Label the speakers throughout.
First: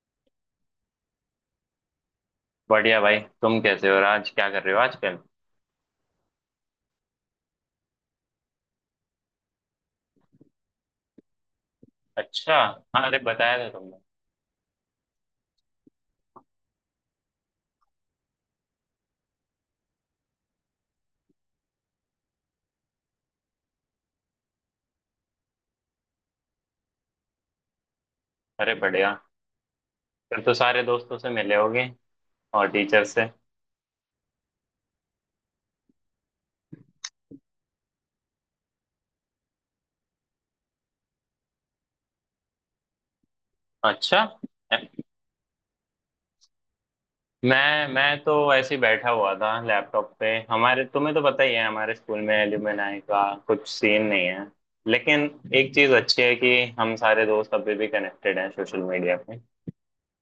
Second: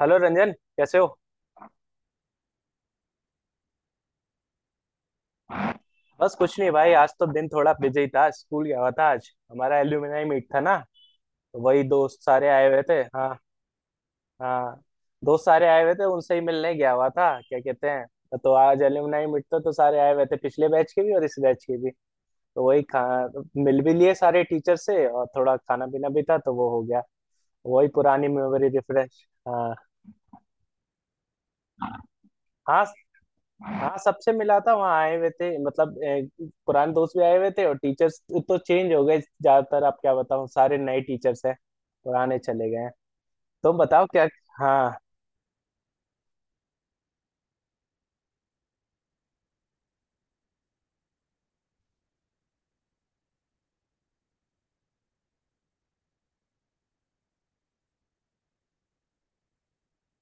Speaker 1: Hello Ranjan. कैसे हो?
Speaker 2: बढ़िया भाई, तुम कैसे हो और आज क्या कर रहे हो आजकल।
Speaker 1: बस कुछ नहीं भाई, आज तो दिन थोड़ा बिजी था। स्कूल गया हुआ था। आज हमारा एल्यूमिनाई मीट था ना, तो वही दोस्त सारे
Speaker 2: अच्छा।
Speaker 1: आए हुए थे।
Speaker 2: हाँ, अरे
Speaker 1: हाँ,
Speaker 2: बताया था तुमने।
Speaker 1: हाँ, दोस्त सारे आए हुए थे, उनसे ही मिलने गया हुआ था। क्या कहते हैं, तो आज एल्यूमिनाई मीट था तो सारे आए हुए थे, पिछले बैच के भी और इस बैच के भी। तो वही खा मिल भी लिए सारे टीचर से, और थोड़ा खाना पीना भी था तो वो हो गया। वही पुरानी मेमोरी
Speaker 2: अरे बढ़िया,
Speaker 1: रिफ्रेश। हाँ
Speaker 2: फिर तो सारे दोस्तों से मिले होगे और
Speaker 1: हाँ।
Speaker 2: टीचर से।
Speaker 1: हाँ, सबसे मिला था, वहाँ आए हुए थे। मतलब पुराने दोस्त भी आए हुए थे, और टीचर्स तो चेंज हो गए ज्यादातर। आप क्या बताऊँ, सारे नए टीचर्स हैं, पुराने चले गए हैं। तुम बताओ
Speaker 2: अच्छा।
Speaker 1: क्या। हाँ।
Speaker 2: मैं तो ऐसे ही बैठा हुआ था लैपटॉप पे, हमारे तुम्हें तो पता ही है हमारे स्कूल में एल्यूमिनाई का कुछ सीन नहीं है। लेकिन एक चीज अच्छी है कि हम सारे दोस्त अभी भी कनेक्टेड हैं सोशल मीडिया पे।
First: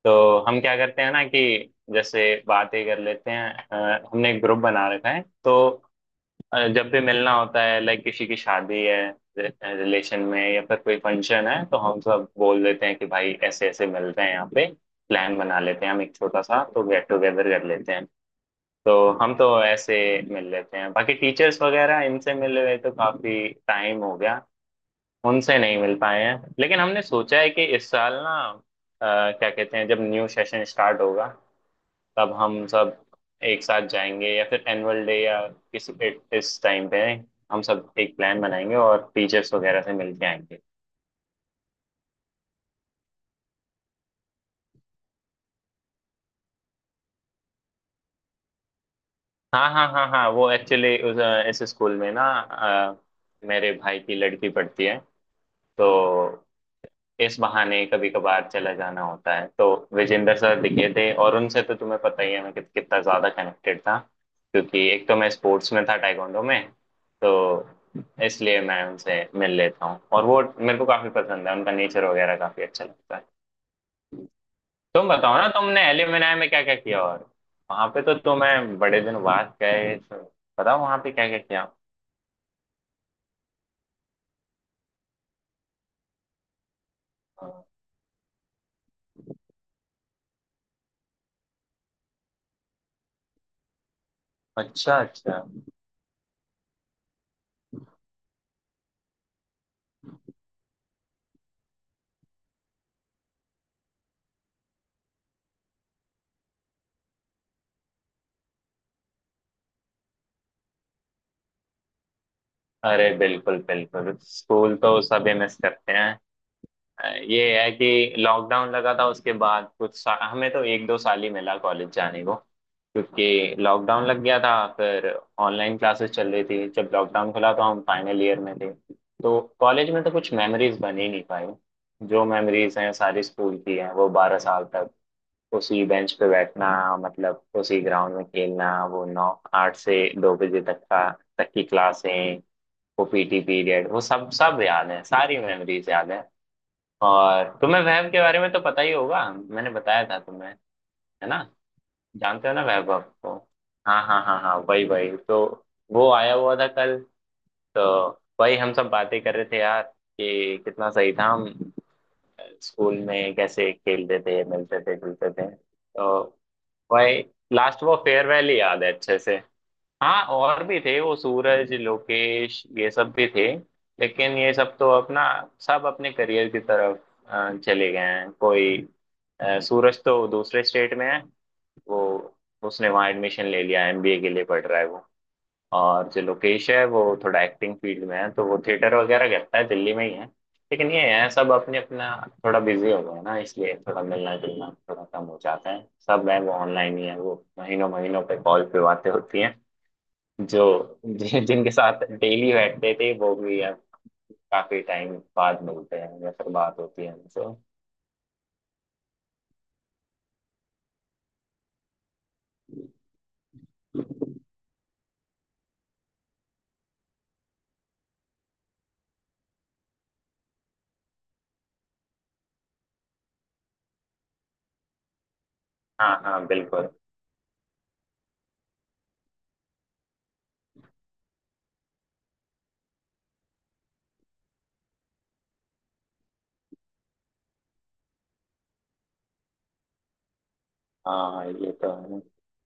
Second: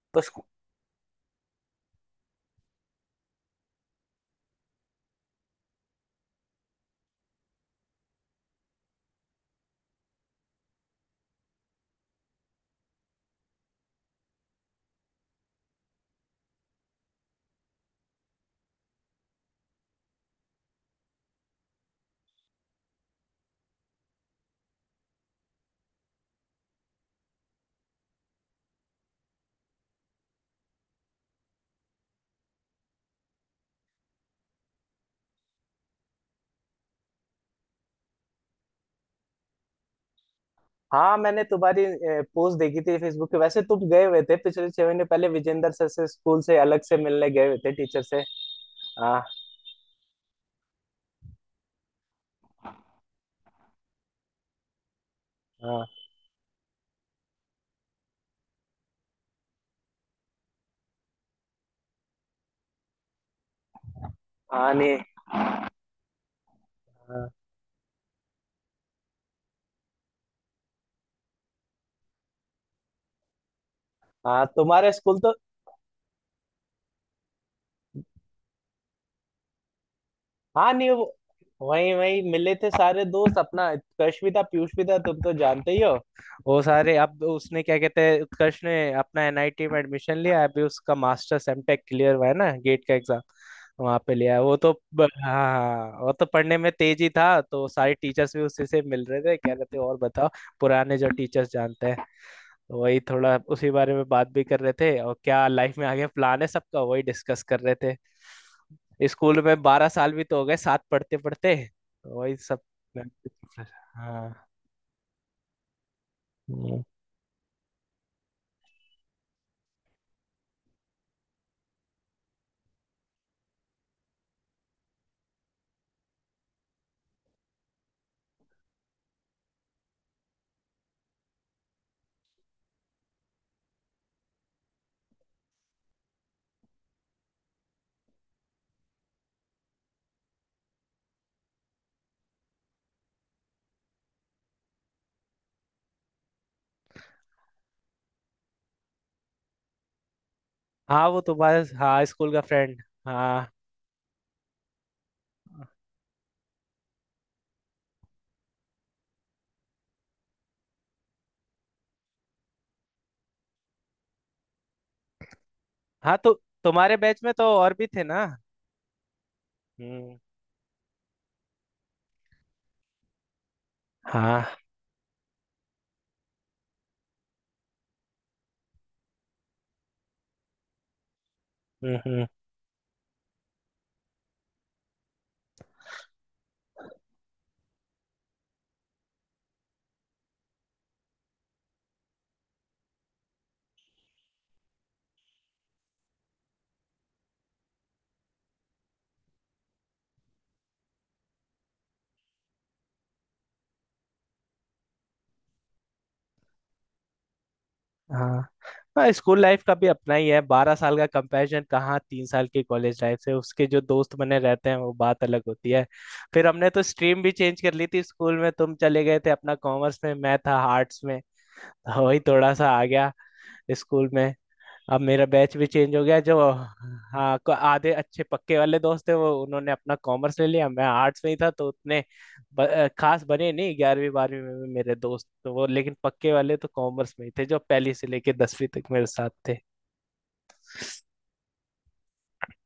Speaker 2: तो
Speaker 1: तो स्कू-
Speaker 2: हम क्या करते हैं ना कि जैसे बातें कर लेते हैं। हमने एक ग्रुप बना रखा है, तो जब भी मिलना होता है लाइक किसी की शादी है, रिलेशन में या फिर कोई फंक्शन है, तो हम सब बोल देते हैं कि भाई ऐसे ऐसे मिलते हैं यहाँ पे, प्लान बना लेते हैं, हम एक छोटा सा तो गेट टुगेदर कर लेते हैं। तो हम तो ऐसे मिल लेते हैं। बाकी टीचर्स वगैरह इनसे मिले हुए तो काफी टाइम हो गया, उनसे नहीं मिल पाए हैं। लेकिन हमने सोचा है कि इस साल ना क्या कहते हैं, जब न्यू सेशन स्टार्ट होगा तब हम सब एक साथ जाएंगे, या फिर एनुअल डे या किसी इस टाइम पे हम सब एक प्लान बनाएंगे और टीचर्स वगैरह से मिल के आएंगे।
Speaker 1: हाँ, मैंने तुम्हारी पोस्ट देखी थी फेसबुक पे। वैसे तुम गए हुए थे पिछले 6 महीने पहले विजेंद्र सर से, स्कूल से अलग से मिलने गए हुए थे टीचर से। हाँ,
Speaker 2: हाँ हाँ हाँ हाँ, वो एक्चुअली उस इस स्कूल में ना मेरे भाई की लड़की पढ़ती है।
Speaker 1: हाँ,
Speaker 2: तो इस बहाने कभी कभार चला जाना होता है, तो विजेंद्र सर दिखे थे, और उनसे तो तुम्हें पता ही है मैं कितना ज्यादा कनेक्टेड था,
Speaker 1: हाँ,
Speaker 2: क्योंकि
Speaker 1: नहीं,
Speaker 2: एक तो मैं स्पोर्ट्स में था, टाइकोंडो में।
Speaker 1: हाँ,
Speaker 2: तो इसलिए मैं उनसे मिल लेता हूँ, और वो मेरे को काफी पसंद है, उनका नेचर वगैरह काफी अच्छा लगता है।
Speaker 1: हाँ। तुम्हारे
Speaker 2: तुम
Speaker 1: स्कूल तो।
Speaker 2: बताओ ना, तुमने एलिमनाई में क्या क्या किया, और वहां पे तो तुम्हें बड़े दिन बाद गए तो
Speaker 1: हाँ,
Speaker 2: बताओ
Speaker 1: नहीं,
Speaker 2: वहां
Speaker 1: वो
Speaker 2: पे क्या क्या किया।
Speaker 1: वही वही मिले थे सारे दोस्त। अपना उत्कर्ष भी था, पीयूष भी था, तुम तो जानते ही हो। वो सारे, अब तो उसने, क्या कहते हैं, उत्कर्ष ने अपना एनआईटी में एडमिशन लिया। अभी उसका मास्टर्स एमटेक क्लियर हुआ है ना, गेट का एग्जाम वहां पे लिया है।
Speaker 2: अच्छा
Speaker 1: हाँ,
Speaker 2: अच्छा।
Speaker 1: हाँ, वो तो पढ़ने में तेज ही था, तो सारे टीचर्स भी उसी से मिल रहे थे, कह रहे थे और बताओ। पुराने जो टीचर्स जानते हैं, तो वही थोड़ा उसी बारे में बात भी कर रहे थे, और क्या लाइफ में आगे प्लान है सबका, वही डिस्कस कर रहे थे। स्कूल में 12 साल भी तो हो गए साथ पढ़ते पढ़ते। वही सब।
Speaker 2: अरे बिल्कुल बिल्कुल,
Speaker 1: हाँ।
Speaker 2: स्कूल तो सभी मिस करते हैं।
Speaker 1: हम्म।
Speaker 2: ये है कि लॉकडाउन लगा था, उसके बाद हमें तो एक दो साल ही मिला कॉलेज जाने को, क्योंकि लॉकडाउन लग गया था। फिर ऑनलाइन क्लासेस चल रही थी। जब लॉकडाउन खुला तो हम फाइनल ईयर में थे, तो कॉलेज में तो कुछ मेमोरीज बन ही नहीं पाई। जो मेमोरीज हैं सारी स्कूल की हैं, वो बारह साल तक उसी बेंच पे बैठना, मतलब उसी ग्राउंड में खेलना, वो नौ आठ से दो बजे तक का, तक की क्लासें, वो पीटी पीरियड, वो सब सब याद है, सारी मेमोरीज याद है। और तुम्हें वैभ के बारे में तो पता ही होगा, मैंने बताया था तुम्हें,
Speaker 1: हाँ, वो
Speaker 2: है ना,
Speaker 1: तुम्हारे, हाँ, स्कूल का
Speaker 2: जानते हो ना
Speaker 1: फ्रेंड,
Speaker 2: वैभ आपको।
Speaker 1: हाँ।
Speaker 2: हाँ हाँ हाँ हाँ, वही वही तो। वो आया हुआ था कल। तो वही हम सब बातें कर रहे थे यार कि कितना सही था, हम स्कूल में कैसे खेलते थे, मिलते थे, जुलते थे। तो
Speaker 1: हाँ, तो तुम्हारे
Speaker 2: वही
Speaker 1: बैच में तो और
Speaker 2: लास्ट
Speaker 1: भी
Speaker 2: वो
Speaker 1: थे ना।
Speaker 2: फेयरवेल ही याद है अच्छे से।
Speaker 1: हम्म।
Speaker 2: हाँ और भी थे, वो सूरज, लोकेश, ये सब भी थे, लेकिन
Speaker 1: हाँ।
Speaker 2: ये सब तो अपना सब अपने करियर की तरफ चले गए हैं। कोई सूरज तो दूसरे स्टेट में है।
Speaker 1: हम्म।
Speaker 2: वो,
Speaker 1: हम्म।
Speaker 2: उसने वहाँ एडमिशन ले लिया, एमबीए के लिए पढ़ रहा है वो। और जो लोकेश है वो थोड़ा एक्टिंग फील्ड में है, तो वो थिएटर वगैरह करता है, दिल्ली में ही है। लेकिन ये है, सब अपने अपना थोड़ा बिजी हो गए हैं ना, इसलिए थोड़ा मिलना जुलना थोड़ा कम हो जाता है। सब है वो ऑनलाइन ही है, वो महीनों महीनों पे कॉल पे बातें होती हैं। जो जिनके साथ डेली बैठते थे वो भी अब काफी टाइम बाद मिलते हैं या फिर बात होती है उनसे।
Speaker 1: हाँ। हाँ, स्कूल लाइफ का भी अपना ही है। 12 साल का कंपैरिजन कहाँ 3 साल की कॉलेज लाइफ से। उसके जो दोस्त बने रहते हैं वो बात अलग होती है। फिर हमने तो स्ट्रीम भी चेंज कर ली थी स्कूल में। तुम चले गए थे अपना कॉमर्स में, मैं था आर्ट्स में, तो वही थोड़ा सा आ गया स्कूल में। अब मेरा बैच भी चेंज हो गया
Speaker 2: हाँ
Speaker 1: जो।
Speaker 2: हाँ बिल्कुल।
Speaker 1: हाँ, आधे अच्छे पक्के वाले दोस्त थे वो, उन्होंने अपना कॉमर्स ले लिया, मैं आर्ट्स में ही था, तो उतने खास बने नहीं 11वीं 12वीं में भी मेरे दोस्त तो वो। लेकिन पक्के वाले तो कॉमर्स में ही थे, जो पहली से लेके 10वीं तक मेरे साथ थे।
Speaker 2: हाँ ये तो है,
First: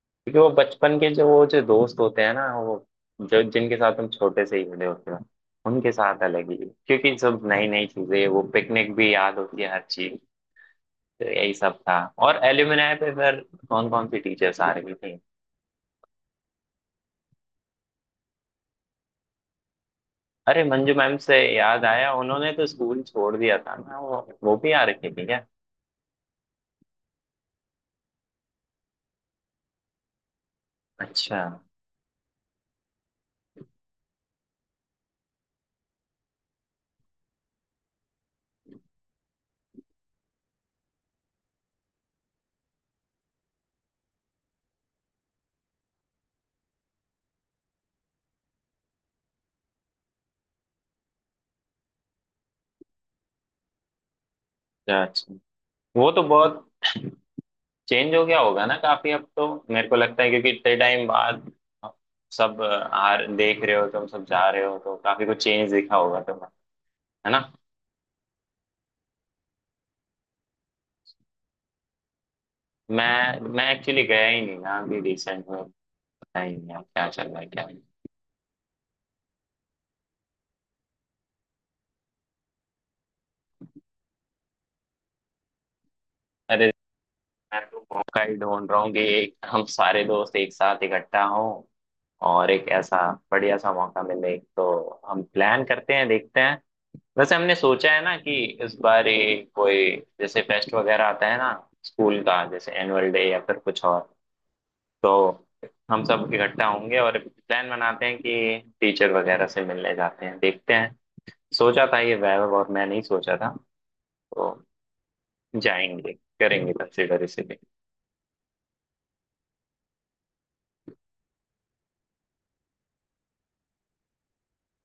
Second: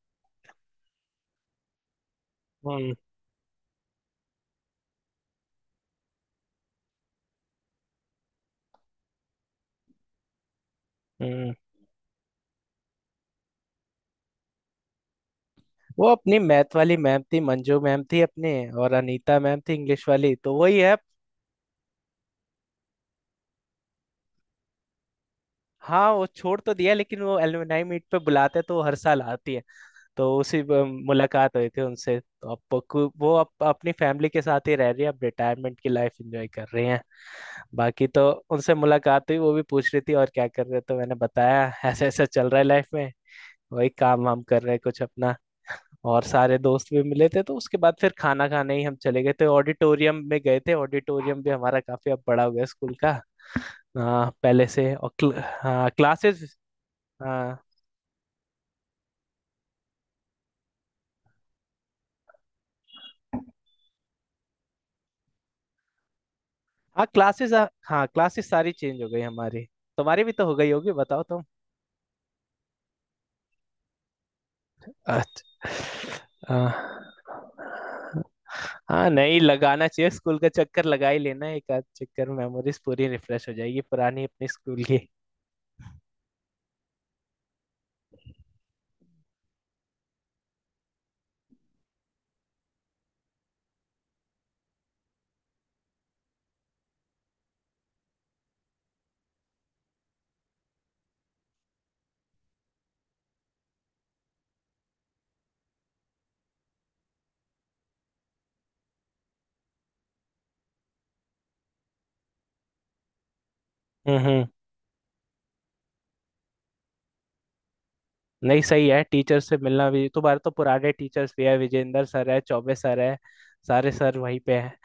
Speaker 2: क्योंकि वो बचपन के जो वो जो दोस्त होते हैं ना, वो
Speaker 1: हम्म।
Speaker 2: जो जिनके साथ हम छोटे से ही जुड़े होते हैं, उनके साथ अलग ही। क्योंकि सब नई नई चीजें, वो पिकनिक भी याद होती है, हर चीज। तो यही
Speaker 1: हम्म।
Speaker 2: सब था। और एल्यूमिनाई पे फिर कौन कौन सी टीचर्स आ रही थी?
Speaker 1: वो अपनी मैथ वाली मैम थी, मंजू मैम थी अपने, और अनीता मैम थी इंग्लिश वाली, तो
Speaker 2: अरे
Speaker 1: वही
Speaker 2: मंजू
Speaker 1: है।
Speaker 2: मैम से याद आया, उन्होंने तो स्कूल छोड़ दिया था ना, वो भी आ रखी थी क्या?
Speaker 1: हाँ, वो छोड़ तो दिया, लेकिन वो एलुमनाई मीट पे बुलाते हैं, तो वो हर साल आती है। तो
Speaker 2: अच्छा
Speaker 1: मुलाकात हुई थी उनसे। तो अब वो वो अब अपनी फैमिली के साथ ही रह रही है, अब रिटायरमेंट की लाइफ एंजॉय कर रही हैं। बाकी तो उनसे मुलाकात हुई, वो भी पूछ रही थी और क्या कर रहे हो, तो मैंने बताया ऐसा ऐसा चल रहा है लाइफ में, वही काम वाम कर रहे हैं कुछ अपना। और सारे दोस्त भी मिले थे तो उसके बाद फिर खाना खाने ही हम चले गए थे, ऑडिटोरियम में गए थे। ऑडिटोरियम भी हमारा काफी अब बड़ा हो गया स्कूल का, हाँ, पहले से।
Speaker 2: अच्छा।
Speaker 1: और
Speaker 2: अच्छा
Speaker 1: हाँ,
Speaker 2: वो तो
Speaker 1: क्लासेस।
Speaker 2: बहुत
Speaker 1: हाँ,
Speaker 2: चेंज हो गया होगा ना काफी, अब तो मेरे को लगता है, क्योंकि इतने टाइम बाद सब आ देख रहे हो, तुम सब जा रहे हो तो काफी कुछ चेंज दिखा होगा तुम्हें,
Speaker 1: हाँ,
Speaker 2: है ना।
Speaker 1: क्लासेस। हाँ, क्लासेस सारी चेंज हो गई हमारी। तुम्हारी भी तो हो गई होगी, बताओ तुम।
Speaker 2: मैं एक्चुअली गया ही नहीं ना अभी
Speaker 1: अच्छा।
Speaker 2: रिसेंट में। पता ही नहीं अब क्या चल रहा है क्या नहीं।
Speaker 1: हाँ, नहीं, लगाना चाहिए स्कूल का चक्कर, लगा ही लेना एक आध चक्कर, मेमोरीज पूरी रिफ्रेश हो जाएगी पुरानी अपनी स्कूल की।
Speaker 2: अरे मैं तो मौका ही ढूंढ रहा हूँ कि एक हम सारे दोस्त एक साथ इकट्ठा हों, और एक ऐसा बढ़िया सा मौका मिले तो हम प्लान करते हैं, देखते हैं। वैसे हमने सोचा है ना कि इस बार ये कोई जैसे फेस्ट वगैरह आता है ना स्कूल का, जैसे एनुअल डे या फिर कुछ और, तो हम सब इकट्ठा होंगे और प्लान बनाते हैं कि टीचर वगैरह से मिलने जाते हैं, देखते हैं। सोचा था ये वैभव और मैं नहीं सोचा था,
Speaker 1: हम्म। हम्म।
Speaker 2: तो जाएंगे, करेंगे कंसिडर इसीलिए।
Speaker 1: नहीं, सही है, टीचर से मिलना भी। तुम्हारे तो पुराने टीचर्स भी है, विजेंद्र सर है, चौबे सर है, सारे सर वहीं पे हैं।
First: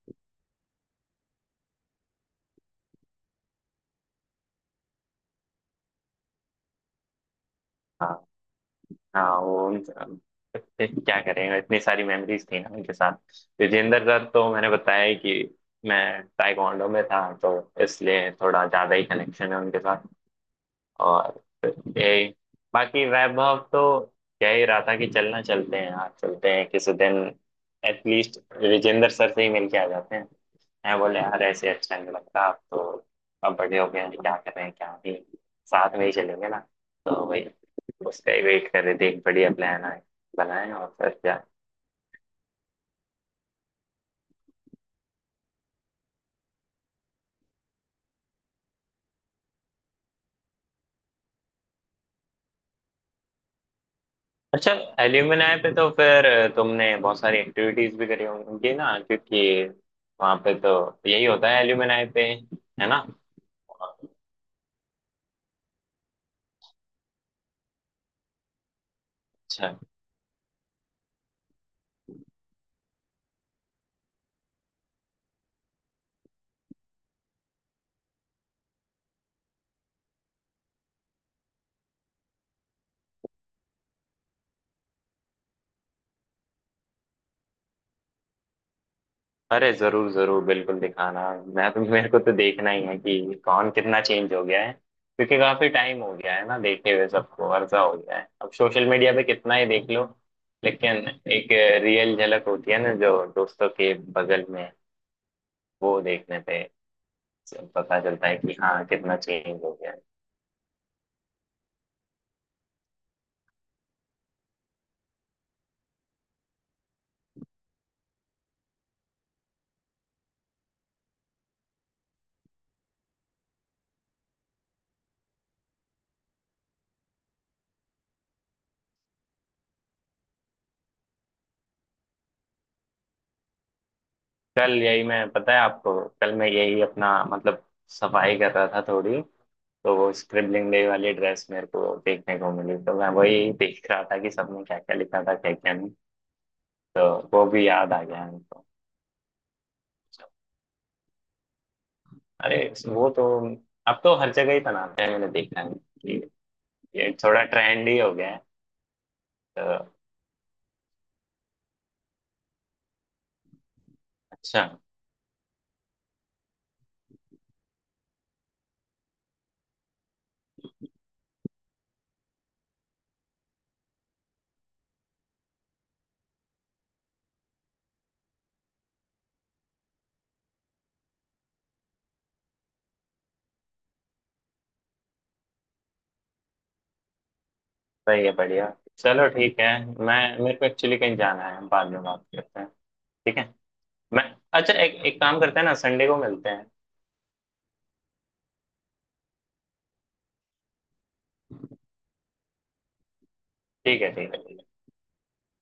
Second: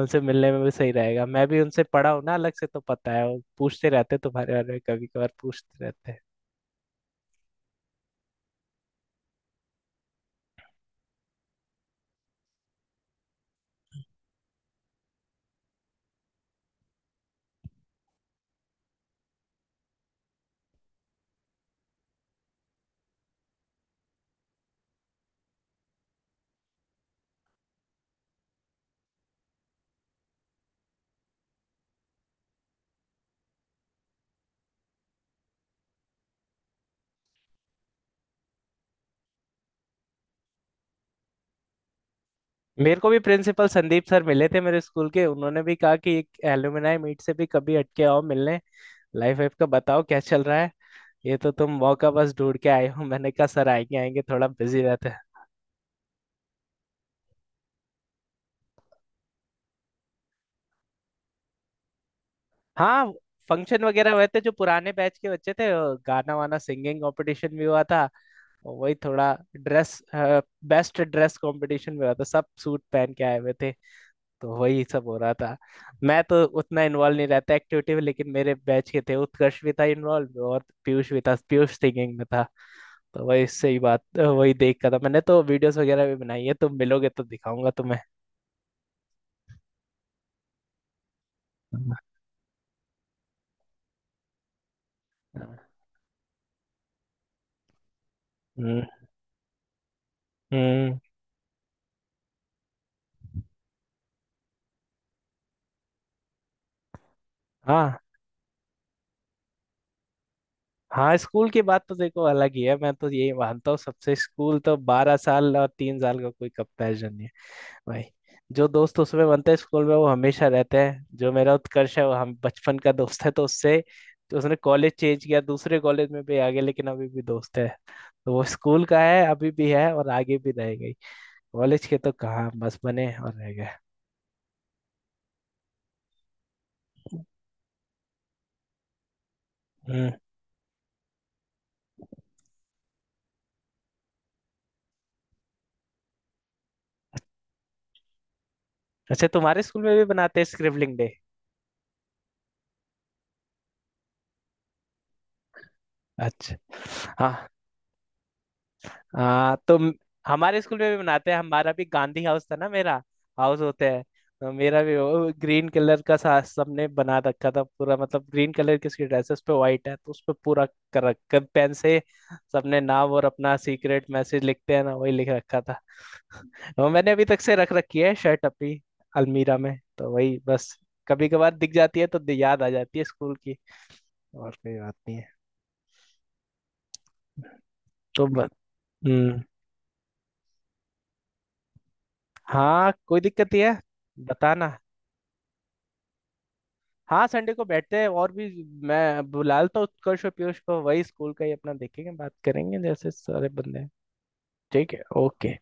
Speaker 1: उनसे मिलने में भी सही रहेगा, मैं भी उनसे पढ़ा हूँ ना अलग से, तो पता है, वो पूछते रहते तुम्हारे बारे में कभी कभार, पूछते रहते हैं।
Speaker 2: हाँ हाँ, वो फिर क्या करेंगे, इतनी सारी मेमोरीज थी ना उनके साथ। विजेंद्र दत्त तो मैंने बताया ही कि मैं ताइक्वांडो में था, तो इसलिए थोड़ा ज्यादा ही कनेक्शन है उनके साथ। और यही, बाकी वैभव तो कह ही रहा था कि चलना चलते हैं यार, चलते हैं किसी दिन एटलीस्ट विजेंद्र सर से ही मिल के आ जाते हैं। मैं बोले यार ऐसे अच्छा नहीं लगता, आप तो अब बड़े हो गए हैं, क्या करें क्या नहीं, साथ में ही चलेंगे ना। तो भाई उसका ही वेट कर रहे थे, एक बढ़िया प्लान आए बनाए, और फिर क्या।
Speaker 1: मेरे को भी प्रिंसिपल संदीप सर मिले थे मेरे स्कूल के, उन्होंने भी कहा कि एक एलुमनाई मीट से भी कभी हटके आओ मिलने, लाइफ वाइफ का बताओ क्या चल रहा है। ये तो तुम मौका बस ढूंढ के आए हो। मैंने कहा सर आएंगे आएंगे, थोड़ा
Speaker 2: अच्छा
Speaker 1: बिजी रहते हैं।
Speaker 2: एल्यूमिनाई पे तो फिर तुमने बहुत सारी एक्टिविटीज भी करी होंगी ना, क्योंकि वहां पे तो यही होता है एल्यूमिनाई पे, है ना।
Speaker 1: हाँ, फंक्शन वगैरह हुए थे, जो पुराने बैच के बच्चे थे वो, गाना वाना सिंगिंग कंपटीशन भी हुआ था, और वही थोड़ा
Speaker 2: अच्छा
Speaker 1: ड्रेस, बेस्ट ड्रेस कंपटीशन भी हुआ था, सब सूट पहन के आए हुए थे, तो वही सब हो रहा था। मैं तो उतना इन्वॉल्व नहीं रहता एक्टिविटी में, लेकिन मेरे बैच के थे, उत्कर्ष भी था इन्वॉल्व, और पीयूष भी था, पीयूष सिंगिंग में था। तो वही सही बात वही देख कर था, मैंने तो वीडियोस वगैरह भी बनाई है, तुम मिलोगे तो दिखाऊंगा तुम्हें।
Speaker 2: अरे जरूर जरूर, बिल्कुल दिखाना। मैं तो मेरे को तो देखना ही है कि कौन कितना चेंज हो गया है, क्योंकि
Speaker 1: हम्म।
Speaker 2: काफी टाइम हो गया है ना देखे हुए, सबको अरसा हो गया है। अब सोशल मीडिया पे कितना ही देख लो, लेकिन
Speaker 1: हम्म।
Speaker 2: एक रियल झलक होती है ना, जो दोस्तों के बगल में वो देखने पे
Speaker 1: हाँ।
Speaker 2: पता चलता है कि हाँ कितना चेंज हो गया है।
Speaker 1: हाँ, स्कूल की बात तो देखो अलग ही है, मैं तो यही मानता हूँ सबसे, स्कूल तो 12 साल और 3 साल का कोई कंपैरिजन नहीं है भाई। जो दोस्त उसमें बनते हैं स्कूल में वो हमेशा रहते हैं। जो मेरा उत्कर्ष है, वो हम बचपन का दोस्त है, तो उससे, तो उसने कॉलेज चेंज किया, दूसरे कॉलेज में भी आ गया, लेकिन अभी भी दोस्त है, तो वो स्कूल का है अभी भी है, और आगे भी रह गई। कॉलेज के तो कहाँ, बस बने और रह गए।
Speaker 2: कल यही मैं, पता है आपको, कल मैं यही अपना मतलब सफाई कर रहा था थोड़ी, तो
Speaker 1: हम्म।
Speaker 2: वो स्क्रिबलिंग डे वाली ड्रेस मेरे को देखने को मिली, तो मैं वही देख रहा था कि सबने क्या क्या लिखा था क्या क्या नहीं। तो वो भी याद आ गया हमको।
Speaker 1: अच्छा, तुम्हारे स्कूल में भी बनाते हैं स्क्रिबलिंग डे?
Speaker 2: अरे वो तो अब तो हर जगह ही बनाते हैं, मैंने देखा है कि
Speaker 1: अच्छा।
Speaker 2: ये
Speaker 1: हाँ।
Speaker 2: थोड़ा ट्रेंड ही हो गया है
Speaker 1: हाँ तो
Speaker 2: तो।
Speaker 1: हमारे स्कूल में भी मनाते हैं, हमारा भी गांधी हाउस था ना मेरा, हाउस होता है, तो
Speaker 2: अच्छा
Speaker 1: मेरा भी वो ग्रीन कलर का सा सबने बना रखा था पूरा, मतलब ग्रीन कलर की उसकी ड्रेस, उस पे व्हाइट है, तो उस पे पूरा कर रखा पेन से, सबने नाम और अपना सीक्रेट मैसेज लिखते हैं ना, वही लिख रखा था। और मैंने अभी तक से रख रखी है शर्ट अपनी अलमीरा में, तो वही बस कभी कभार दिख जाती है, तो याद आ जाती है स्कूल की, और कोई बात नहीं है।
Speaker 2: सही
Speaker 1: तो
Speaker 2: है
Speaker 1: ब...
Speaker 2: बढ़िया। चलो
Speaker 1: हम्म।
Speaker 2: ठीक है, मैं, मेरे को एक्चुअली कहीं जाना है, बाद में बात करते हैं।
Speaker 1: हाँ, कोई
Speaker 2: ठीक
Speaker 1: दिक्कत
Speaker 2: है,
Speaker 1: नहीं है,
Speaker 2: मैं, अच्छा
Speaker 1: बताना।
Speaker 2: एक एक काम करते हैं ना, संडे को मिलते हैं।
Speaker 1: हाँ, संडे को बैठते हैं, और भी मैं बुला लेता हूँ उत्कर्ष और पीयूष को, वही स्कूल का ही अपना, देखेंगे बात करेंगे, जैसे सारे बंदे हैं।
Speaker 2: ठीक है ठीक है।
Speaker 1: ठीक है, ओके।